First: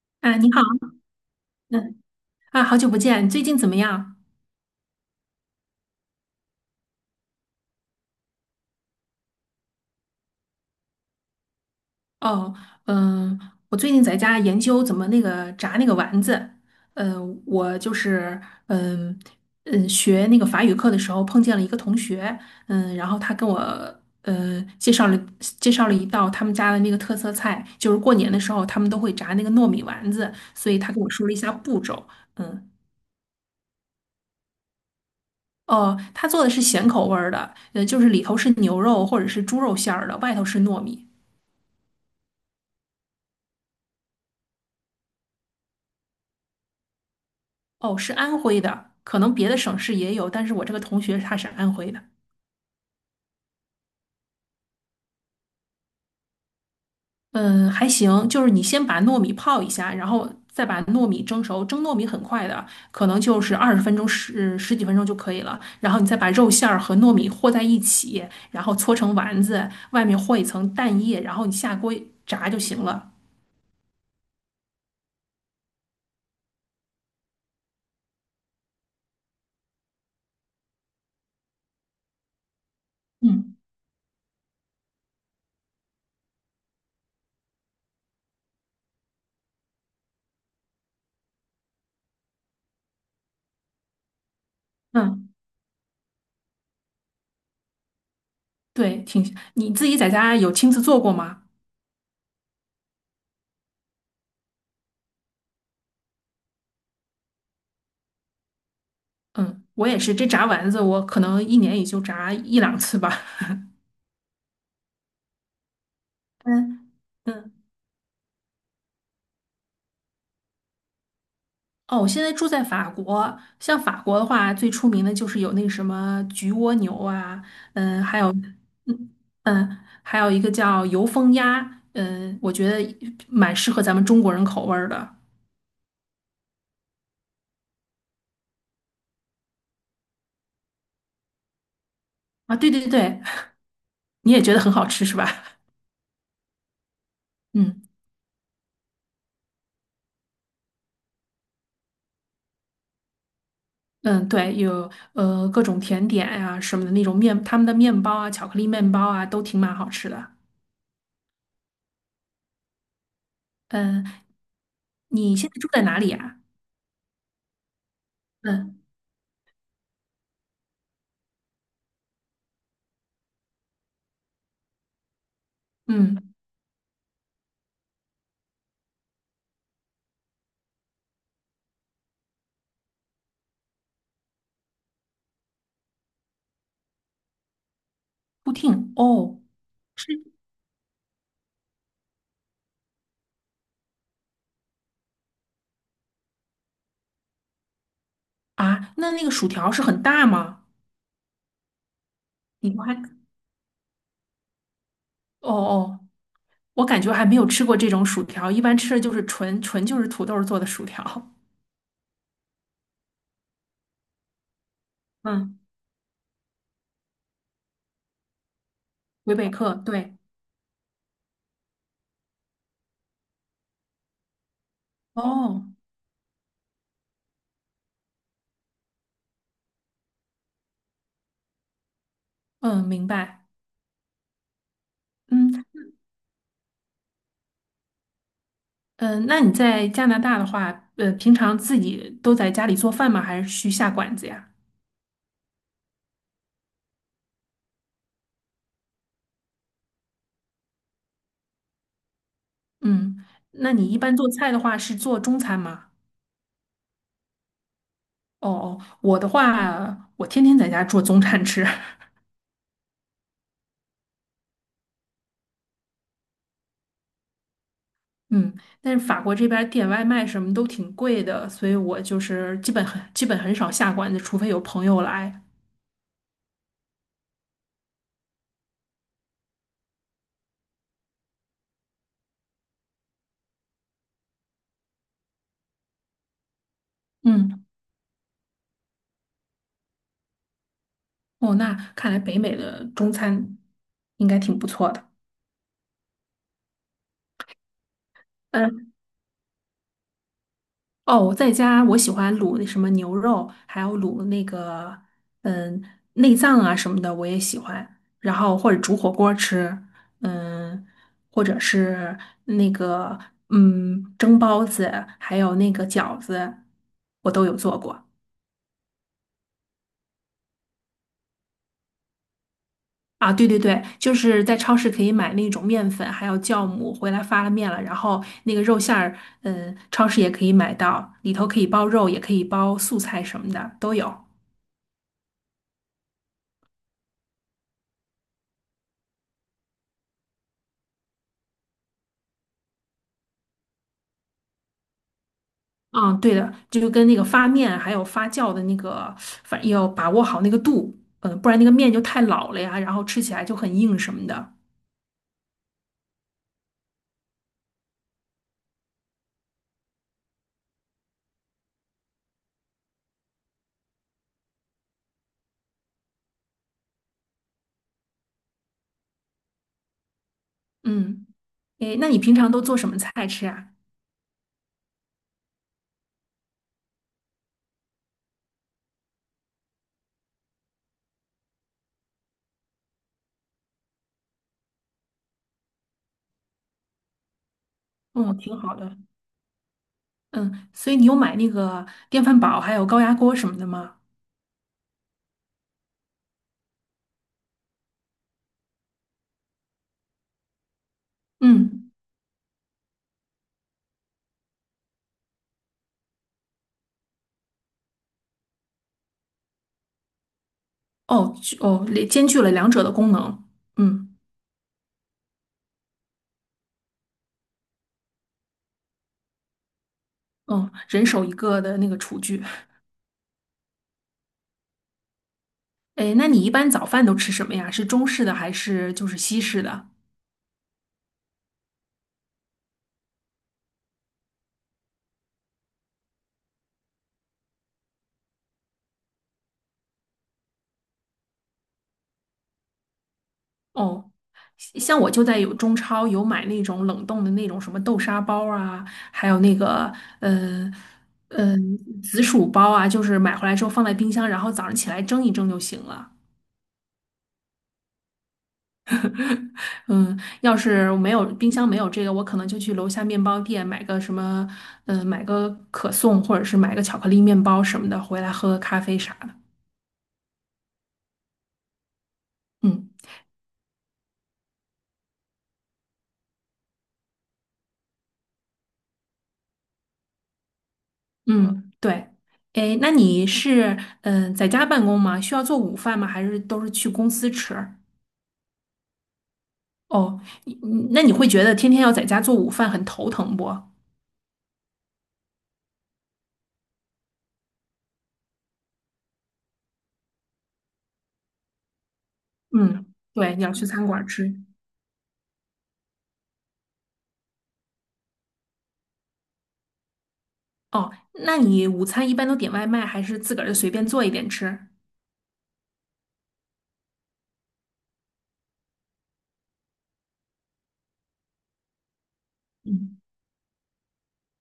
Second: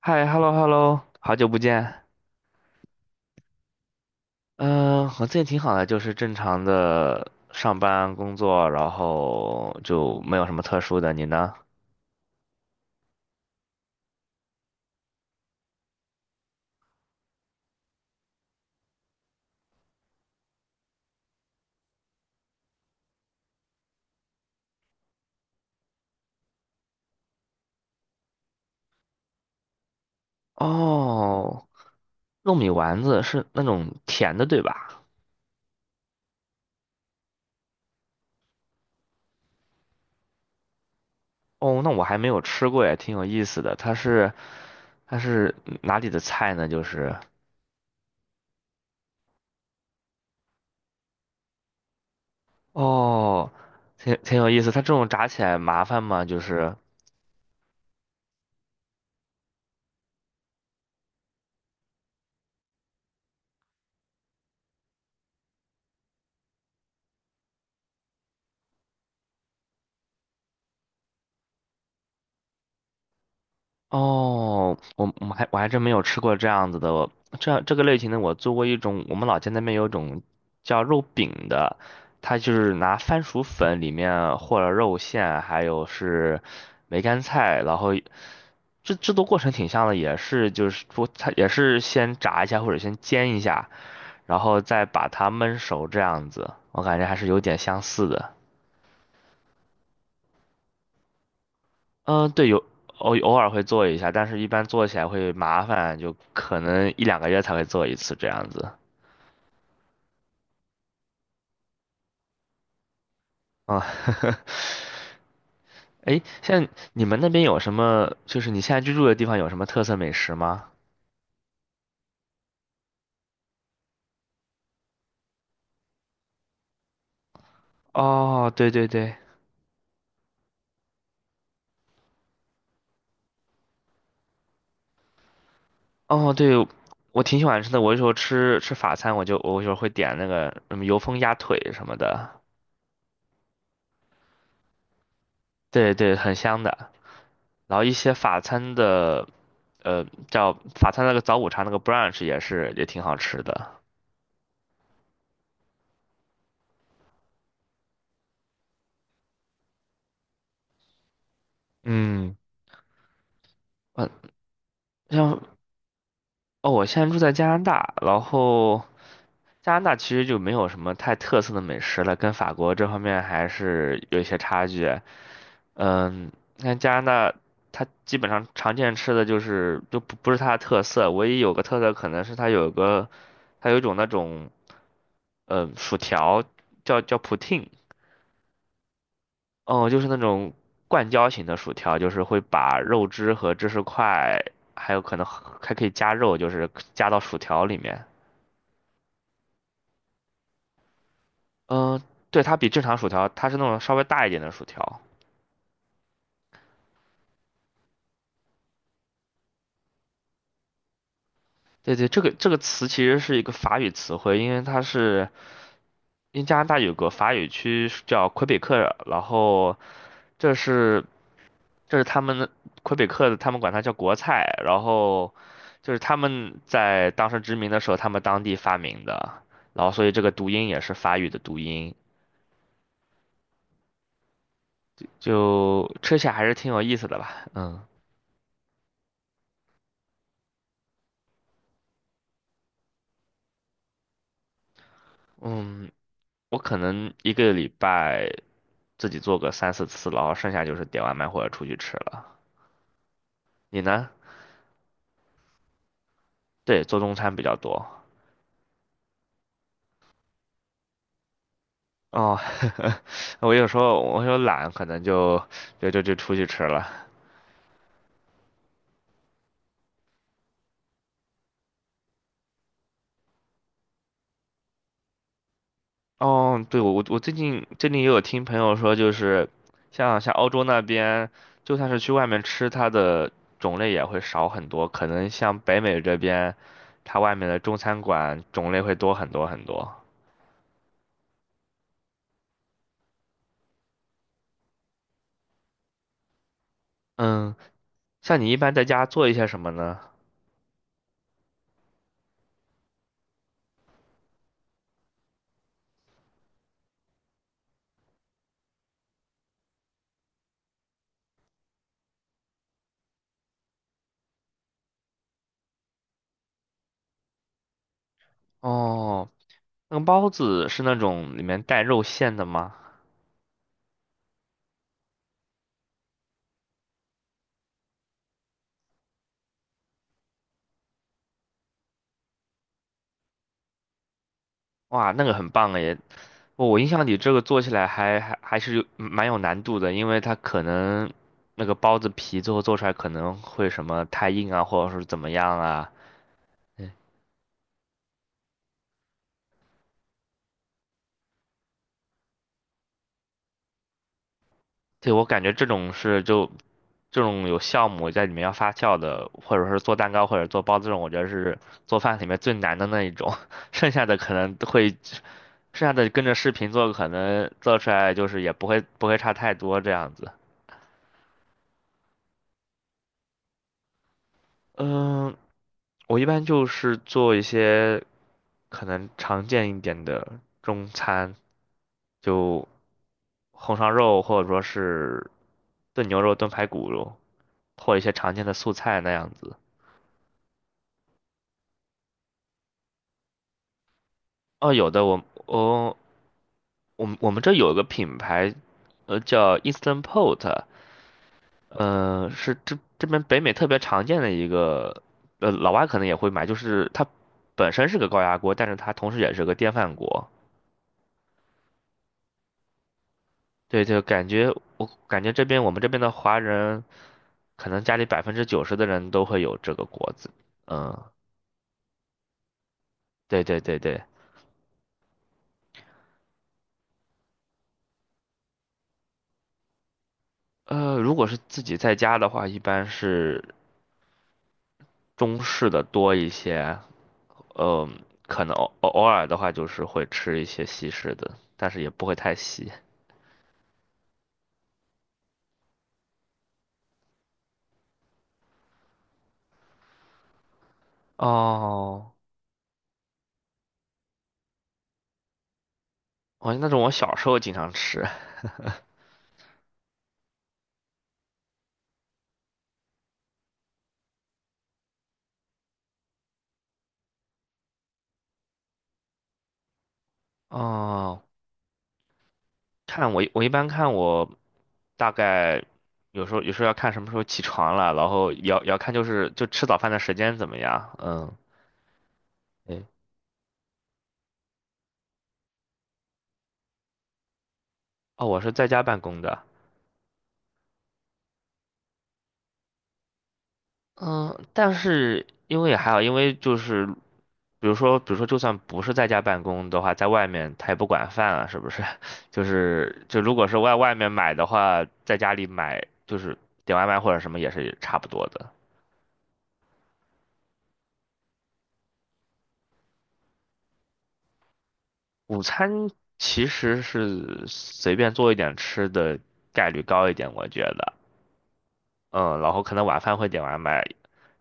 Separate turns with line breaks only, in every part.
嗨
啊，你
，hello
好，
hello，好久不
嗯。
见。
啊，好久不见，最近怎么样？
嗯、我最近挺好的，就是正常的上班工作，然后就没有什么特殊的。你呢？
哦，嗯，我最近在家研究怎么那个炸那个丸子。我就是，嗯学那个法语课的时候碰见了一个同学。然后他跟我嗯介绍了介绍了一道他们家的那个特色菜，就是过年的时候他们都会炸那个糯米丸子，所以他跟我说了一下
哦，
步骤。
糯
嗯。
米丸子是那种甜的，对吧？
哦，他做的是咸口味儿的，就是里头是牛肉或者是猪肉馅儿的，外头是糯米。
哦，那我还没有吃过，也挺有意思的。它是哪里的菜呢？就是
哦，是安徽的，可能别的省市也有，但是我这个同学他是安徽的。
哦，挺有意思。它这种炸起来麻烦吗？就是
嗯，还行，就是你先把糯米泡一下，然后再把糯米蒸熟。蒸糯米很快的，可能就是20分钟十几分钟就可以了。然后你再把肉馅儿和糯米和在一起，然后搓成丸子，外面和一层蛋液，然后你下锅炸就行了。
哦，我还真没有吃过这样子的，这个类型的我做过一种，我们老家那边有一种叫肉饼的，它就是拿番薯
嗯
粉里面和了肉馅，还有是梅干菜，然后制作过程挺像的，也是就是说它也是先炸一下或者先煎一下，然后再把
嗯，
它焖熟这样子，我感觉还是有点相似的。
对，挺，你自己在家有亲自做过吗？
嗯，对，有偶尔会做一下，但是一般做起来会麻烦，就可能一两个月才会做一次这样子。
嗯，我也是，这炸丸子我可能一年也就炸一两次吧。
啊，哎，像
嗯
你们那边有
嗯。
什么？就是你现在居住的地方有什么特色美食吗？
哦，我现在住在法国，像法国的话，最出名的就是有那个什么焗蜗牛啊，还有，
哦，对对
嗯
对，
还有一个叫油封鸭，我觉得蛮适合咱们中国人口味儿的。
哦对，我挺喜欢吃的。我有时候吃法餐，我有时候会点那个什么油封鸭腿什么的，
啊。对对对，你也觉得很好吃是吧？
对对，很香的。然
嗯
后一些法餐的，叫法餐那个早午茶那个 brunch 也是也挺好吃的。
嗯，对，有各种甜点呀、什么的那种面，他们的面包啊、巧克力面包啊，都挺蛮好吃的。
嗯，嗯，
嗯，你
像
现在住在哪里啊？
哦，我现在住在加拿大，然
嗯
后加拿大其实就没有什么太特色的美食了，跟法国这方面还是有一些差距。嗯，
嗯，
你看加拿大，它基本上常见吃的就是就不是它的特色，唯一有个特色可能是它有个，它有一种那种，嗯，薯条叫 poutine，
布汀哦。
哦，就是那
是。
种灌浇型的薯条，就是会把肉汁和芝士块，还有可能还可以加肉，就是加到薯条里面。
啊，那个薯条是很大吗？
嗯、对，它比
你
正
们还，
常薯条，它是那种稍微大一点的薯条。
哦哦，我感觉还没有吃过这种薯条，一般吃的就是纯就是土豆做的薯条。
对对，这个词其实是一个法语词汇，因为它是
嗯，
因为加拿大有个法语区是叫魁北克，然
魁北克，
后
对，
这是这是他们的魁北克的，他们管它叫国菜，然后
哦，
就是他们在当时殖民的时候，他们当地发明的，然后所以这个读音也是法语的读音，
嗯，明白。嗯
就吃起来还是挺有意思的吧，嗯
嗯，呃那你在加拿大的话，平常自己都在家里做饭吗？还是去下馆子呀？
嗯，我可能一个礼拜自己做个三四次，然后剩下就是点外卖或者出去吃了。
嗯，那
你
你一
呢？
般做菜的话是做中餐吗？
对，做中餐比较多。
哦哦，我的话，我天天在家做中餐吃。
哦，我有懒，可能就就出去吃了。
嗯，但是法国这边儿点外卖什么都挺贵的，所以我就是基本很少下馆子，除非有朋友来。
哦，对，我最近也有听朋友说，就是像欧洲那边，就算是去外面吃，它的种类也会少很多。可能像北美这边，它外面的
嗯，
中餐馆种类会多很多很多。
哦，那看来北美的中餐应该挺不错的。
嗯，像你一般在
嗯，
家做一些什么呢？
哦，我在家我喜欢卤那什么牛肉，还有卤那个嗯内脏啊什么的，我也喜欢。然后或者煮火锅吃，嗯，或者是那个蒸包子，还有那个饺子，我都有做过。
哦，那个包子是那种里面带肉馅的吗？
啊，对对对，就是在超市可以买那种面粉，还有酵母，回来发了面了，然后那个肉馅儿，超市也可以买到，里头可以包肉，也可以包素菜什么的都有。
哇，那个很棒诶！我印象里这个做起来还是有嗯蛮有难度的，因为它可能那个包子皮最后做出来可能会什么太硬啊，或者是怎么样啊。
嗯，对的，这就
哎
跟那个发面还有发酵的那个，反正要把握好那个度，不然那个面就太老了呀，然后吃起来就很硬什么的。
对，我感觉这种是就这种有酵母在里面要发酵的，或者是做蛋糕或者做包子这种，我觉得是做饭里面最难的那一种。剩下的可能都会，剩下的跟着视频做，可能做出来就是也不会差太多这样子。
嗯，诶，那你平常都做什么菜吃啊？
嗯，我一般就是做一些可能常见一点的中餐，就红烧肉或者说是炖牛肉、炖排骨肉，或一些常
嗯，
见的
挺
素
好的。
菜那样子。
嗯，所以你有买那个电饭煲还有高压锅什么的吗？
哦，有的，我们这有一个品牌，叫 Instant Pot，
嗯。
是这边北美特别常见的一个，老外可能也会买，就是它本身是个高压锅，但是它同时也是个电饭锅。
哦哦，兼具了两者的功能。
对对，
嗯
我感觉这边我们这边的华人，可能家里90%的人都会有这个锅子。
嗯，
嗯，
人手一个的那个厨具。
对，
哎，那你一般早饭都吃什么呀？是中式的还是就是西式的？
如果是自己在家的话，一般是中式的多一些。嗯，可能偶尔的话就是会吃一些西式的，但是也不会太西
哦，像我就在有中超有买那种冷冻的那种什么豆沙包啊，还有那个呃呃
哦，
紫薯包啊，就是买回来之后放在冰箱，然后早上起来蒸一蒸就行了。
哦，那种我小时候经常吃。
嗯，要是没有冰箱没有这个，我可能就去楼下面包店买个什么，买个可颂或者是买个巧克力面包什么的，回来喝个咖啡啥的。
哦，
嗯
我一般看我大概有时候要看什么时候起床了，然后也要看就是就吃早饭的时间怎么样。嗯，
嗯，对。哎，
对，
那你是在家办公吗？需要做午饭吗？还是都是去公司吃？
哦，我是在家办公的。
哦，那你会觉得天天要在家做午饭很头疼不？
嗯，但是因为也还好，因为就是，比如说，就算不是在家办公的话，在外面他也不管饭啊，是不是？就
嗯，
是就如
对，你
果
要
是
去
外
餐
外
馆儿
面买
吃。
的话，在家里买就是点外卖或者什么也是差不多的。
哦，那你午餐一般都点外卖，还是自个儿就随便做一点吃？
午餐其实是随便做一点吃的概率高一点，我觉得。嗯，然后可能
嗯
晚饭会点外卖，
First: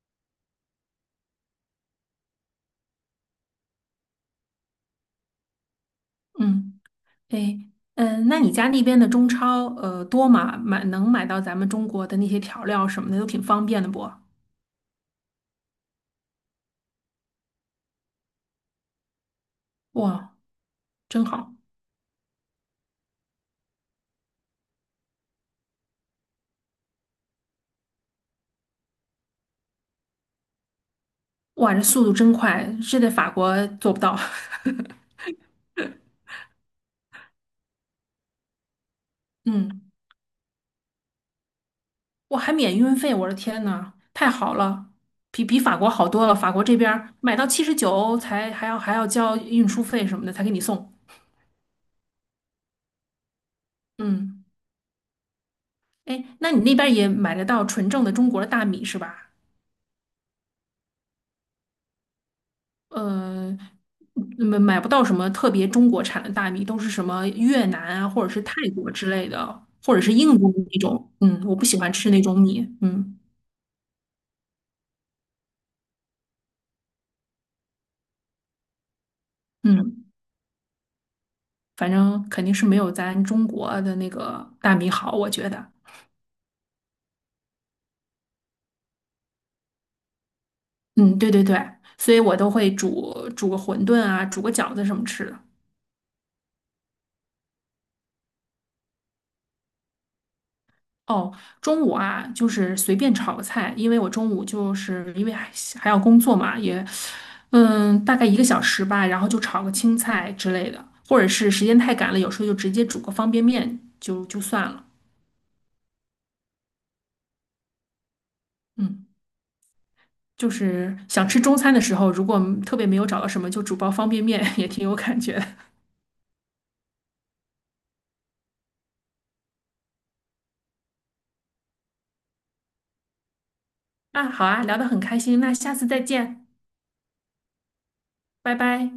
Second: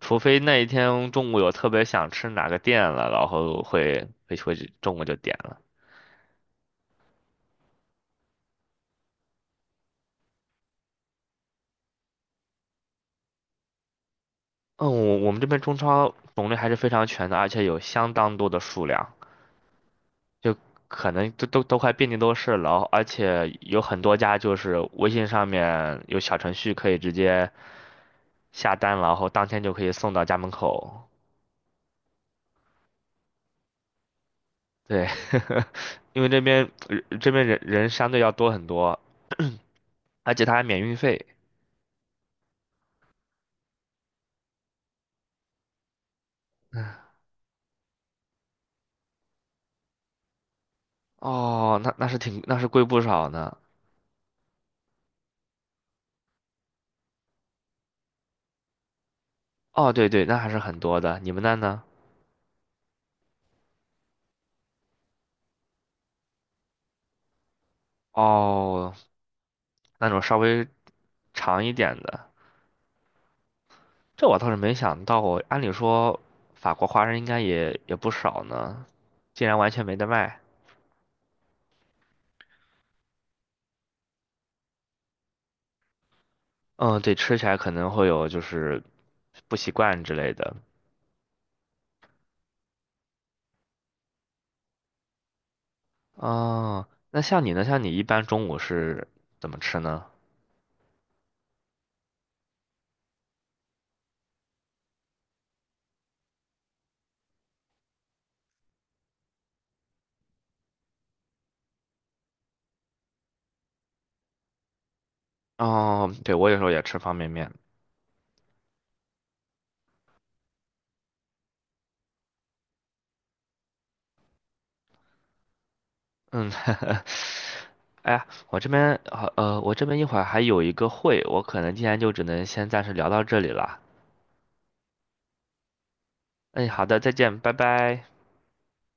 除非那一天中午有特别想吃哪个店了，然后会中午就点了。
嗯。哎，那你家那边的中超，多吗？买能买到咱们中国的那些调料什么的，都挺方便的不？
嗯，我们这边中超种类还是非常全的，而且有相当多的数量，
哇，
就可
真
能都
好！
都都快遍地都是了。而且有很多家就是微信上面有小程序可以直接下单，然后当天就可以送到家门口。
哇，这速度真快，这在法国做不到。
对，因为这边这边人相对要多很多，
嗯，
而且它还免运费。
我还免运费，我的天呐，太好了，比法国好多了。法国这边儿买到79才还要交运输费什么的才给你送。
哦，那是贵不少呢。
嗯，哎，那你那边儿也买得到纯正的中国的大米是吧？
哦，对对，那还是很多的。你们那呢？
呃，买不到什么特别中国产的大米，都是什么越南啊，或者是泰国
哦，
之类的，或者
那
是
种稍
印度
微
那种。嗯，我
长
不
一
喜欢
点
吃那
的，
种米。嗯
这我倒是没想到过。按理说，法国华人应该也不少呢，竟然完全没得
嗯，
卖。
反正肯定是没有咱中国的那个大米好，我觉得。
嗯，对，吃起来可能会有就是不习惯之类的。
嗯，对对对，所以我都会煮个馄饨啊，煮个饺子什么吃的。
哦，那像你呢？像你一般中午是怎么吃呢？
哦，中午啊，就是随便炒个菜，因为我中午就是因为还要工作嘛，也，嗯，大概一个小时吧，然后就炒个青菜之类的，或者是时间太赶了，有时候就直接煮个方便面就算了。
哦，对，我有时候也吃方便面。
嗯，就是想吃中餐的时候，如果特别没有找到什么，就煮包方便面 也挺有感觉的。
嗯，哎呀，我这边好，我这边一会儿还有一个会，我可能今天就只能先暂时聊到这里了。
啊，好啊，聊得很开心，那下次再见，
哎，好的，再见，拜拜。
拜拜。